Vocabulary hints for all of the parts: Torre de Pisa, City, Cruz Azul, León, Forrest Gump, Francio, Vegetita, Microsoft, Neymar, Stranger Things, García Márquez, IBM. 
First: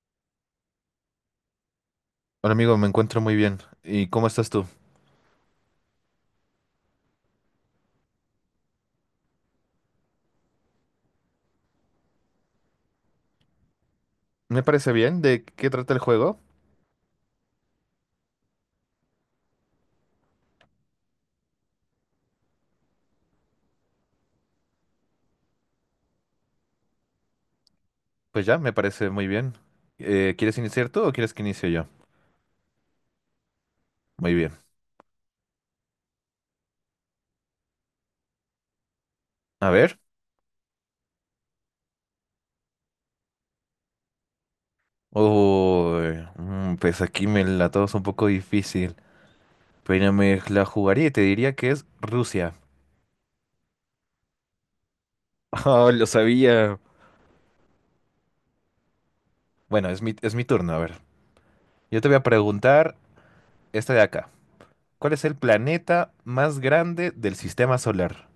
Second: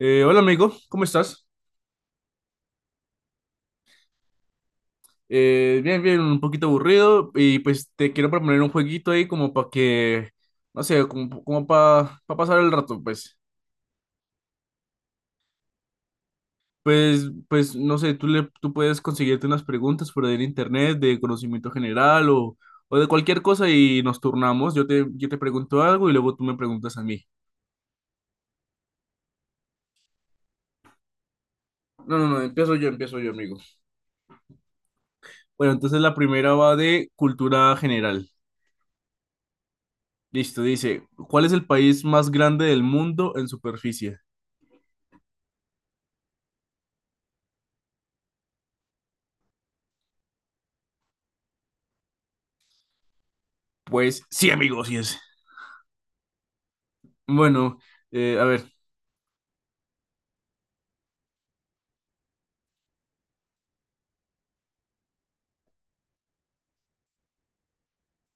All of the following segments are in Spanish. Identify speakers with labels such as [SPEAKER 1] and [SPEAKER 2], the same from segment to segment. [SPEAKER 1] Hola amigo, ¿cómo estás?
[SPEAKER 2] Hola amigo, me encuentro muy bien. ¿Y cómo estás tú?
[SPEAKER 1] Bien, bien, un poquito aburrido y pues te quiero proponer un jueguito ahí como para que, no sé, como, para pasar el rato, pues.
[SPEAKER 2] Me parece bien. ¿De qué trata el juego?
[SPEAKER 1] Pues, no sé, tú puedes conseguirte unas preguntas por ahí en internet de conocimiento general o de cualquier cosa y nos turnamos. Yo te pregunto algo y luego tú me preguntas a mí.
[SPEAKER 2] Pues ya, me parece muy bien. ¿Quieres iniciar tú o quieres que inicie yo?
[SPEAKER 1] No, no, no, empiezo yo, amigo.
[SPEAKER 2] Muy bien.
[SPEAKER 1] Bueno, entonces la primera va de cultura general.
[SPEAKER 2] A ver.
[SPEAKER 1] Listo, dice, ¿cuál es el país más grande del mundo en superficie?
[SPEAKER 2] Uy, pues aquí me la tomas un poco difícil. Pero me la jugaría y te diría que es Rusia.
[SPEAKER 1] Pues sí, amigos, sí es.
[SPEAKER 2] Oh, lo sabía.
[SPEAKER 1] Bueno, a ver.
[SPEAKER 2] Bueno, es mi turno. A ver. Yo te voy a preguntar esta de acá. ¿Cuál es el planeta más grande del sistema solar?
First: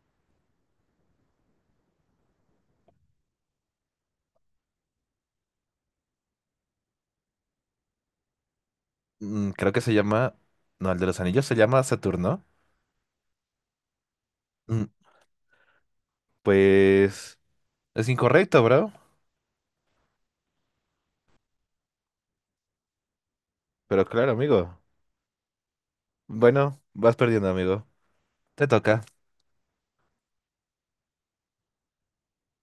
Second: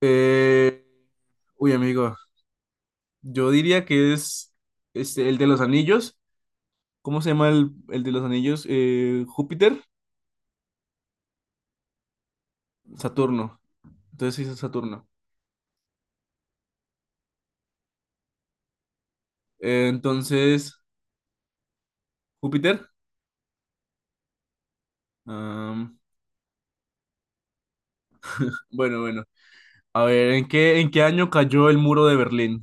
[SPEAKER 1] eh, Uy, amigo, yo diría que es este, el de los anillos. ¿Cómo se llama el de los anillos?
[SPEAKER 2] Creo que
[SPEAKER 1] Júpiter,
[SPEAKER 2] se llama... No, el de los anillos se llama Saturno.
[SPEAKER 1] Saturno. Entonces sí es
[SPEAKER 2] Mm,
[SPEAKER 1] Saturno.
[SPEAKER 2] Pues es incorrecto, bro.
[SPEAKER 1] Entonces, Júpiter.
[SPEAKER 2] Pero claro, amigo.
[SPEAKER 1] am,
[SPEAKER 2] Bueno, vas perdiendo, amigo. Te
[SPEAKER 1] bueno,
[SPEAKER 2] toca.
[SPEAKER 1] bueno. A ver, ¿en qué año cayó el muro de Berlín?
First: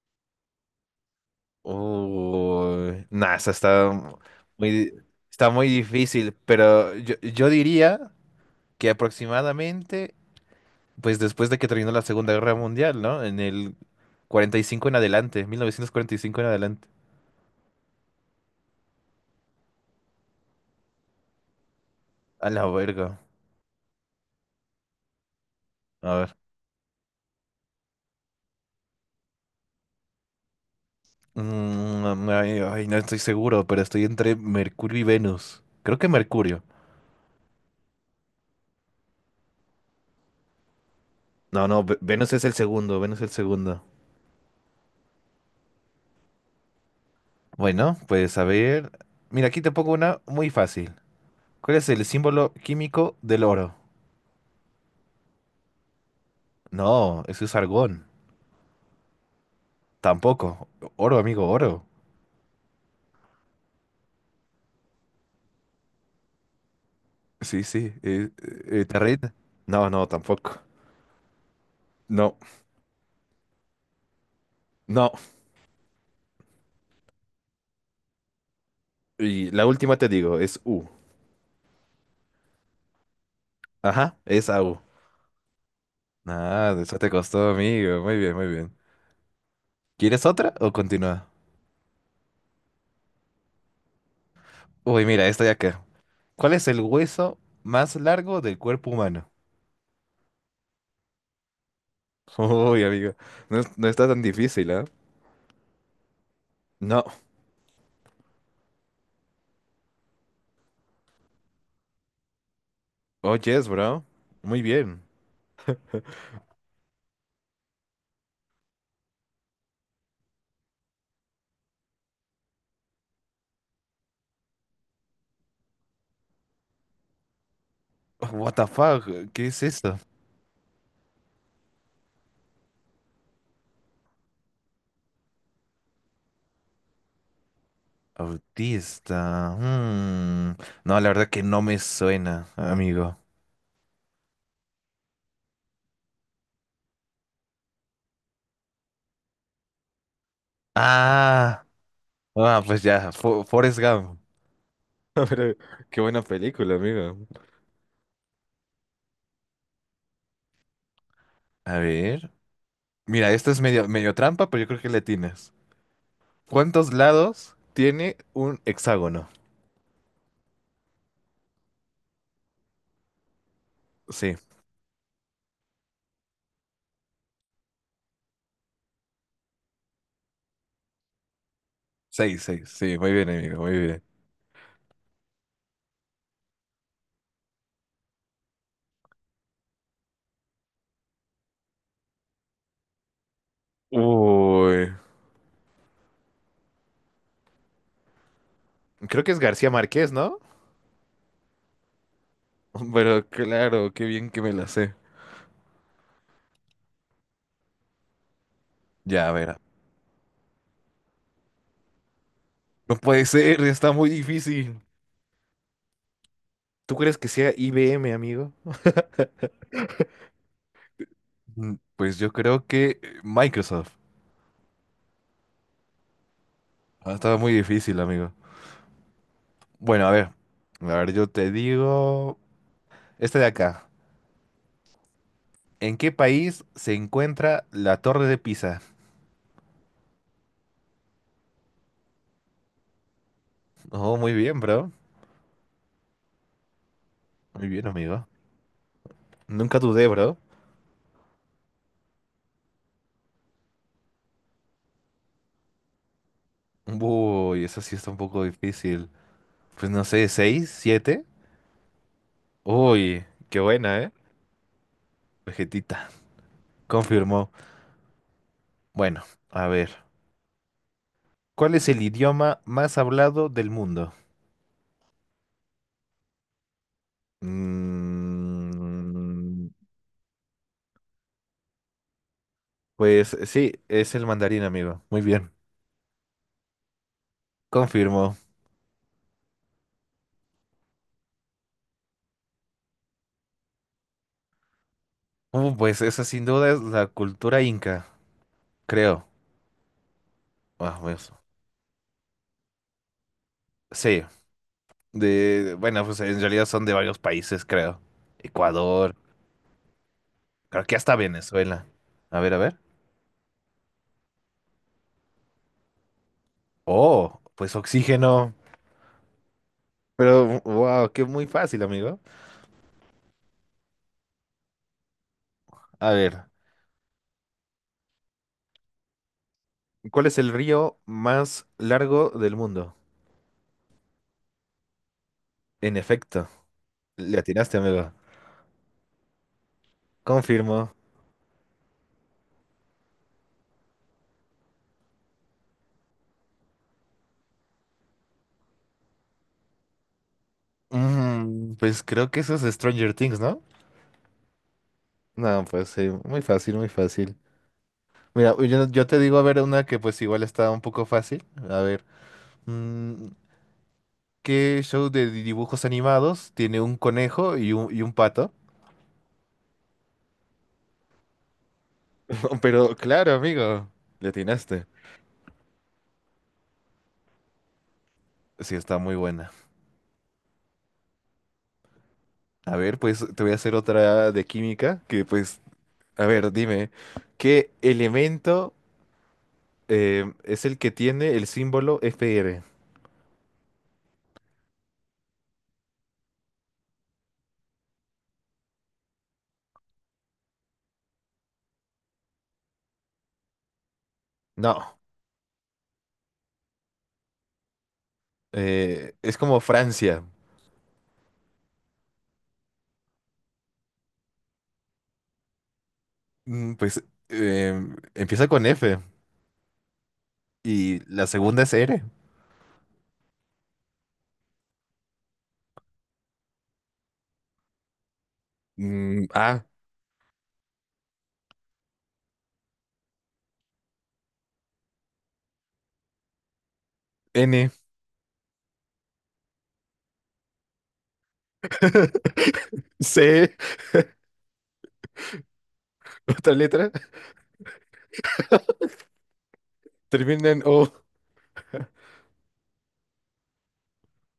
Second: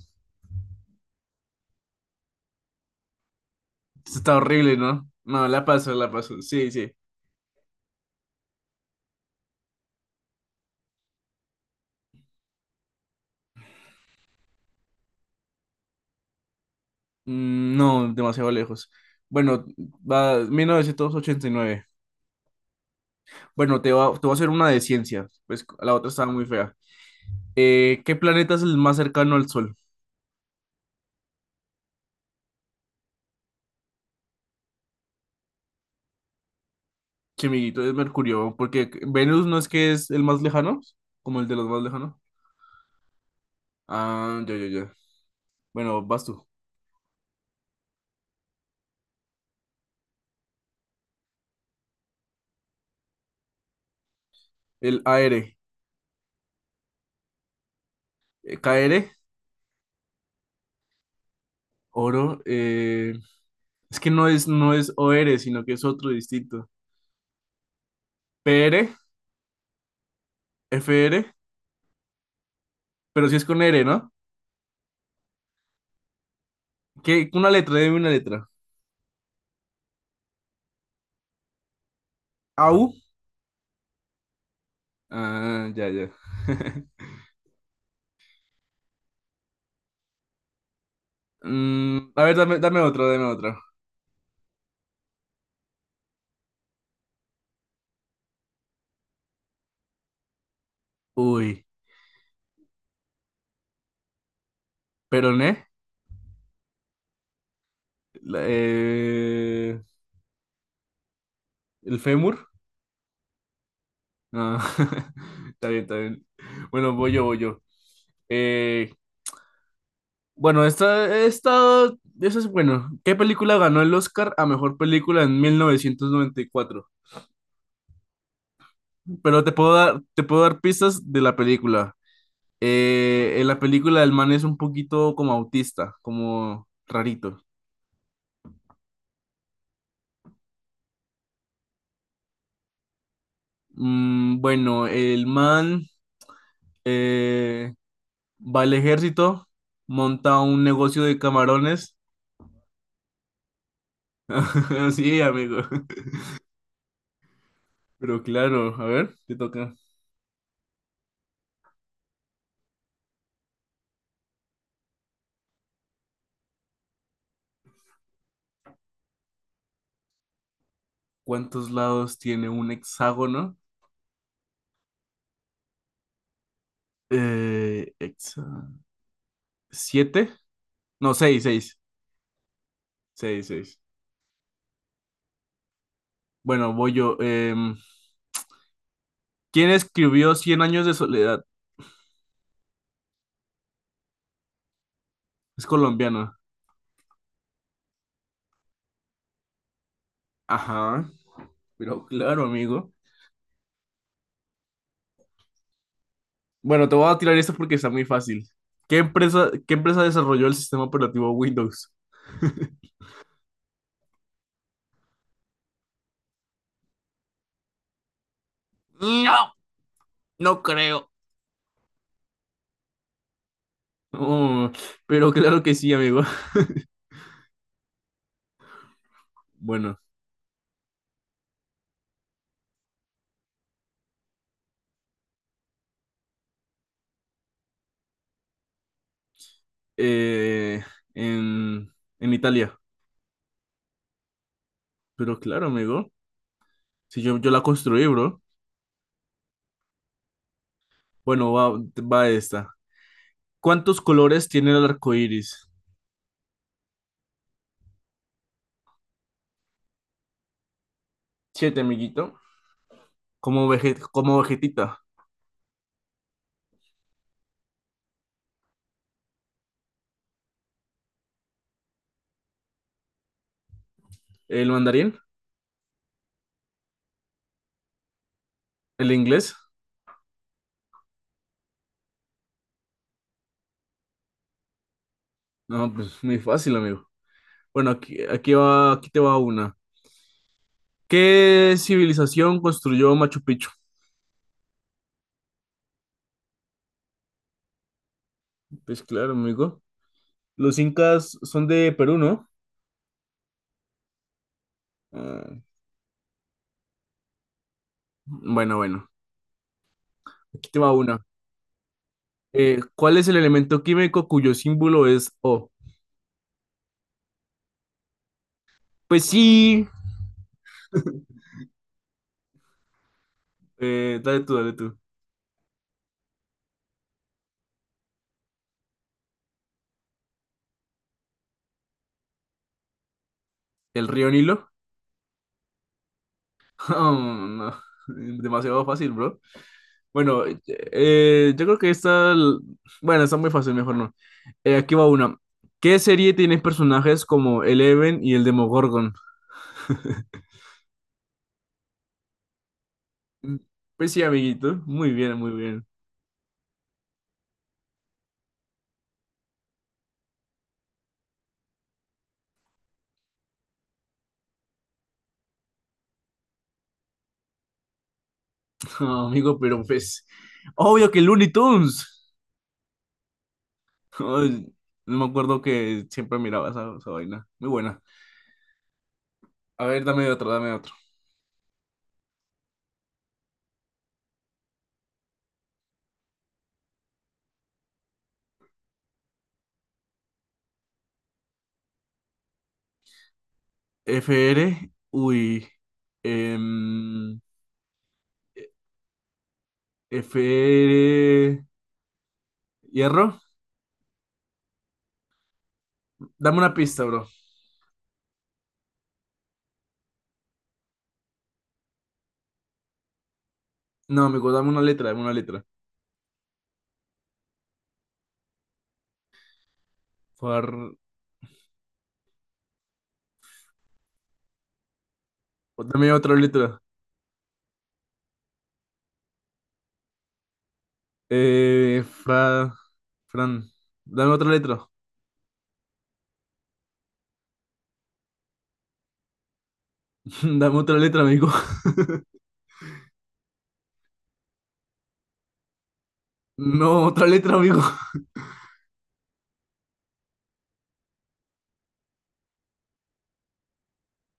[SPEAKER 2] Uy, nah, esa
[SPEAKER 1] Esto está horrible,
[SPEAKER 2] muy,
[SPEAKER 1] ¿no? No,
[SPEAKER 2] está
[SPEAKER 1] la
[SPEAKER 2] muy
[SPEAKER 1] paso, la
[SPEAKER 2] difícil,
[SPEAKER 1] paso. Sí, sí.
[SPEAKER 2] pero yo diría que aproximadamente, pues después de que terminó la Segunda Guerra Mundial, ¿no? En el 45 en adelante, 1945 en adelante.
[SPEAKER 1] Mm, no, demasiado lejos. Bueno, va 1989.
[SPEAKER 2] A la verga.
[SPEAKER 1] Bueno, te voy a hacer una de ciencias, pues la otra
[SPEAKER 2] A
[SPEAKER 1] estaba
[SPEAKER 2] ver.
[SPEAKER 1] muy fea. ¿Qué planeta es el más cercano al Sol?
[SPEAKER 2] Ay, ay, no estoy seguro, pero estoy entre Mercurio y Venus. Creo que Mercurio.
[SPEAKER 1] Chimiguito es Mercurio, porque Venus no es que es el más lejano, como el de los
[SPEAKER 2] No,
[SPEAKER 1] más
[SPEAKER 2] no, Ve-
[SPEAKER 1] lejanos.
[SPEAKER 2] Venus es el segundo, Venus es el segundo.
[SPEAKER 1] Ah, ya, ya, ya. Bueno, vas tú.
[SPEAKER 2] Bueno, pues a ver. Mira, aquí te pongo una muy fácil. ¿Cuál es el símbolo químico del oro?
[SPEAKER 1] El AR.
[SPEAKER 2] No, eso es argón.
[SPEAKER 1] K r.
[SPEAKER 2] Tampoco. Oro, amigo, oro.
[SPEAKER 1] Oro, es que no es o r, sino que es otro distinto.
[SPEAKER 2] Sí, sí.
[SPEAKER 1] P r.
[SPEAKER 2] ¿Te reíste? No, no, tampoco.
[SPEAKER 1] F r,
[SPEAKER 2] No,
[SPEAKER 1] pero sí es con R, ¿no?
[SPEAKER 2] no.
[SPEAKER 1] ¿Qué? Una letra, dime una letra.
[SPEAKER 2] Y la última te digo, es U.
[SPEAKER 1] A u.
[SPEAKER 2] Ajá, es Au.
[SPEAKER 1] Ah, ya, ya.
[SPEAKER 2] Ah, eso te costó, amigo. Muy bien, muy bien. ¿Quieres otra o continúa?
[SPEAKER 1] Mm, a ver, dame otra, dame otra.
[SPEAKER 2] Uy, mira, esta ya acá. ¿Cuál es el hueso más largo del cuerpo humano?
[SPEAKER 1] Uy.
[SPEAKER 2] Uy, amigo, no, no está tan difícil, ¿eh?
[SPEAKER 1] Peroné,
[SPEAKER 2] No.
[SPEAKER 1] la- eh, el fémur.
[SPEAKER 2] Oh, yes, bro.
[SPEAKER 1] Ah,
[SPEAKER 2] Muy bien.
[SPEAKER 1] está bien, está bien. Bueno, voy yo, voy yo. Eh, bueno, eso es bueno. ¿Qué película ganó el Oscar a mejor película en 1994?
[SPEAKER 2] Oh, what the fuck?
[SPEAKER 1] Pero
[SPEAKER 2] ¿Qué
[SPEAKER 1] te
[SPEAKER 2] es
[SPEAKER 1] puedo
[SPEAKER 2] esto?
[SPEAKER 1] dar, te puedo dar pistas de la película. En la película el man es un poquito como autista, como rarito.
[SPEAKER 2] Autista. Mm. No, la verdad que no me suena, amigo.
[SPEAKER 1] Bueno, el man, eh, va al ejército, monta un negocio de
[SPEAKER 2] Ah,
[SPEAKER 1] camarones.
[SPEAKER 2] ah, pues ya, Forrest Gump.
[SPEAKER 1] Sí,
[SPEAKER 2] Pero,
[SPEAKER 1] amigo.
[SPEAKER 2] qué buena película, amigo.
[SPEAKER 1] Pero claro, a ver, te toca.
[SPEAKER 2] A ver. Mira, esto es medio, medio trampa, pero yo creo que le tienes. ¿Cuántos lados tiene un hexágono?
[SPEAKER 1] ¿Cuántos lados tiene un hexágono?
[SPEAKER 2] Sí,
[SPEAKER 1] Eh, hexa- ¿Siete? No, seis, seis.
[SPEAKER 2] seis, seis. Sí, muy bien,
[SPEAKER 1] Seis,
[SPEAKER 2] amigo,
[SPEAKER 1] seis.
[SPEAKER 2] muy bien.
[SPEAKER 1] Bueno, voy yo. ¿Quién escribió Cien años de soledad?
[SPEAKER 2] Uy.
[SPEAKER 1] Es colombiano.
[SPEAKER 2] Creo que es García Márquez, ¿no?
[SPEAKER 1] Ajá, pero claro, amigo.
[SPEAKER 2] Pero claro, qué bien que me la sé.
[SPEAKER 1] Bueno, te voy a tirar esto porque está muy fácil. ¿Qué
[SPEAKER 2] Ya, a
[SPEAKER 1] empresa,
[SPEAKER 2] ver.
[SPEAKER 1] qué empresa desarrolló el sistema operativo Windows?
[SPEAKER 2] No puede ser, está muy difícil. ¿Tú crees que sea IBM, amigo?
[SPEAKER 1] No, no creo.
[SPEAKER 2] Pues yo creo que Microsoft.
[SPEAKER 1] Oh, pero claro que sí, amigo.
[SPEAKER 2] Ah, estaba muy difícil, amigo.
[SPEAKER 1] Bueno,
[SPEAKER 2] Bueno, a ver. A ver, yo te digo. Este de acá. ¿En qué país se encuentra la Torre de Pisa?
[SPEAKER 1] eh, en, en Italia.
[SPEAKER 2] Oh, muy bien, bro.
[SPEAKER 1] Pero claro, amigo. Si yo la
[SPEAKER 2] Muy bien,
[SPEAKER 1] construí,
[SPEAKER 2] amigo.
[SPEAKER 1] bro.
[SPEAKER 2] Nunca dudé, bro.
[SPEAKER 1] Bueno, va esta. ¿Cuántos colores tiene el arco iris?
[SPEAKER 2] Uy, eso sí está un poco difícil. Pues no sé, ¿seis? ¿Siete?
[SPEAKER 1] Siete, amiguito.
[SPEAKER 2] Uy, qué
[SPEAKER 1] Como,
[SPEAKER 2] buena, ¿eh?
[SPEAKER 1] como vegetita.
[SPEAKER 2] Vegetita, confirmó. Bueno, a ver. ¿Cuál es el idioma más hablado del mundo?
[SPEAKER 1] ¿El mandarín? ¿El inglés?
[SPEAKER 2] Mm, pues sí, es el mandarín, amigo. Muy bien,
[SPEAKER 1] No, pues muy fácil, amigo. Bueno,
[SPEAKER 2] confirmó.
[SPEAKER 1] aquí te va una. ¿Qué civilización construyó Machu Picchu?
[SPEAKER 2] Pues esa sin duda es la cultura inca,
[SPEAKER 1] Pues
[SPEAKER 2] creo.
[SPEAKER 1] claro, amigo. Los
[SPEAKER 2] Ah, pues,
[SPEAKER 1] incas son de Perú, ¿no?
[SPEAKER 2] sí,
[SPEAKER 1] Ah,
[SPEAKER 2] de, bueno, pues en realidad son de varios países, creo.
[SPEAKER 1] bueno, bueno.
[SPEAKER 2] Ecuador,
[SPEAKER 1] Aquí te
[SPEAKER 2] creo
[SPEAKER 1] va
[SPEAKER 2] que hasta
[SPEAKER 1] una.
[SPEAKER 2] Venezuela. A ver, a ver.
[SPEAKER 1] ¿Cuál es el elemento químico cuyo símbolo es O?
[SPEAKER 2] Oh, pues oxígeno.
[SPEAKER 1] Pues sí.
[SPEAKER 2] Pero, wow, qué muy fácil, amigo.
[SPEAKER 1] Dale tú, dale tú.
[SPEAKER 2] A ver. ¿Cuál es el río más largo del mundo?
[SPEAKER 1] ¿El río Nilo?
[SPEAKER 2] En efecto,
[SPEAKER 1] Oh,
[SPEAKER 2] le
[SPEAKER 1] no.
[SPEAKER 2] atinaste, amigo.
[SPEAKER 1] Demasiado fácil, bro. Bueno,
[SPEAKER 2] Confirmo.
[SPEAKER 1] yo creo que esta. Bueno, está muy fácil, mejor no. Aquí va una. ¿Qué serie tiene personajes como Eleven y el Demogorgon?
[SPEAKER 2] Pues creo que eso es Stranger Things,
[SPEAKER 1] Mm,
[SPEAKER 2] ¿no?
[SPEAKER 1] pues sí, amiguito. Muy bien, muy
[SPEAKER 2] No,
[SPEAKER 1] bien.
[SPEAKER 2] pues sí, muy fácil, muy fácil. Mira, yo te digo a ver una que pues igual está un poco fácil. A ver, mm, ¿qué show de dibujos animados tiene un conejo y un pato?
[SPEAKER 1] Ah, amigo, pero pues... Obvio que Looney Tunes.
[SPEAKER 2] Pero claro, amigo, le
[SPEAKER 1] Ay,
[SPEAKER 2] atinaste.
[SPEAKER 1] no me acuerdo que siempre miraba esa vaina. Muy buena.
[SPEAKER 2] Sí, está muy buena.
[SPEAKER 1] A ver, dame otro, dame otro.
[SPEAKER 2] A ver, pues te voy a hacer otra de química que pues. A ver, dime, ¿qué elemento es el que tiene el símbolo Fr?
[SPEAKER 1] FR, uy. em, FR, hierro.
[SPEAKER 2] No,
[SPEAKER 1] Dame una pista, bro.
[SPEAKER 2] es como Francia.
[SPEAKER 1] No, amigo, dame una letra, dame una letra.
[SPEAKER 2] Pues eh, empieza con F
[SPEAKER 1] Far...
[SPEAKER 2] y la segunda es R.
[SPEAKER 1] Dame otra letra.
[SPEAKER 2] A,
[SPEAKER 1] Eh, fra... Fran. Dame otra letra.
[SPEAKER 2] N,
[SPEAKER 1] Dame otra letra, amigo.
[SPEAKER 2] C, otra letra,
[SPEAKER 1] No, otra letra, amigo.
[SPEAKER 2] termina en O.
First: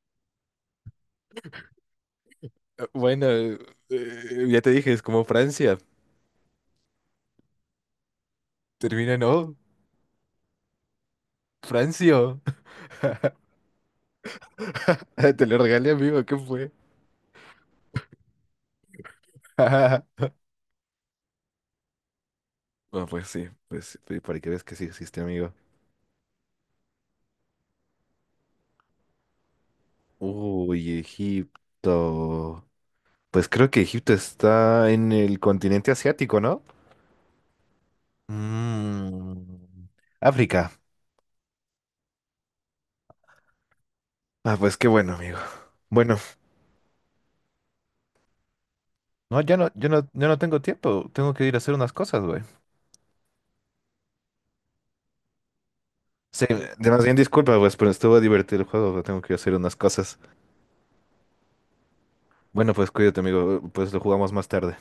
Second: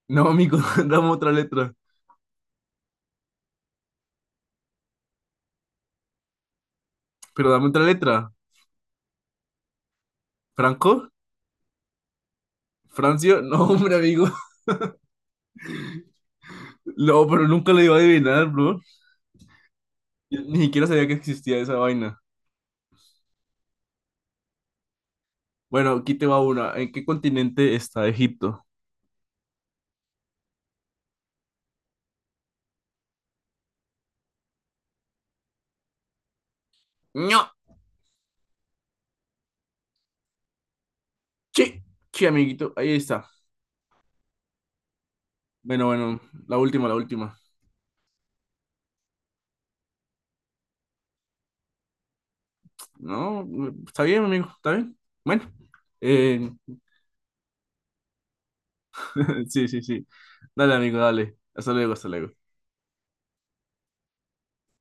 [SPEAKER 1] No, amigo, dame otra letra.
[SPEAKER 2] Bueno, ya te dije, es como Francia.
[SPEAKER 1] Pero dame otra letra.
[SPEAKER 2] Termina en O,
[SPEAKER 1] ¿Franco?
[SPEAKER 2] Francio.
[SPEAKER 1] ¿Francio? No, hombre, amigo.
[SPEAKER 2] Te lo regalé, amigo, ¿qué fue?
[SPEAKER 1] No, pero nunca lo iba a adivinar, bro. Yo ni siquiera sabía que existía esa vaina.
[SPEAKER 2] Bueno, pues sí, para que veas que sí existe, amigo.
[SPEAKER 1] Bueno, aquí te va una. ¿En qué continente está Egipto?
[SPEAKER 2] Uy, Egipto. Pues creo que Egipto está en el continente asiático, ¿no?
[SPEAKER 1] No,
[SPEAKER 2] Mm, África.
[SPEAKER 1] sí, sí, amiguito, ahí está.
[SPEAKER 2] Ah, pues qué bueno, amigo.
[SPEAKER 1] Bueno,
[SPEAKER 2] Bueno,
[SPEAKER 1] bueno, la última, la última.
[SPEAKER 2] no, ya no, yo no tengo tiempo. Tengo que ir a hacer unas cosas, güey.
[SPEAKER 1] No, está bien, amigo, está bien. Bueno,
[SPEAKER 2] Sí,
[SPEAKER 1] eh,
[SPEAKER 2] más bien disculpa, pues, pero estuvo divertido el juego, pero tengo que ir a hacer
[SPEAKER 1] sí,
[SPEAKER 2] unas
[SPEAKER 1] sí, sí.
[SPEAKER 2] cosas.
[SPEAKER 1] Dale, amigo, dale. Hasta luego, hasta luego.
[SPEAKER 2] Bueno, pues cuídate, amigo. Pues lo jugamos más tarde.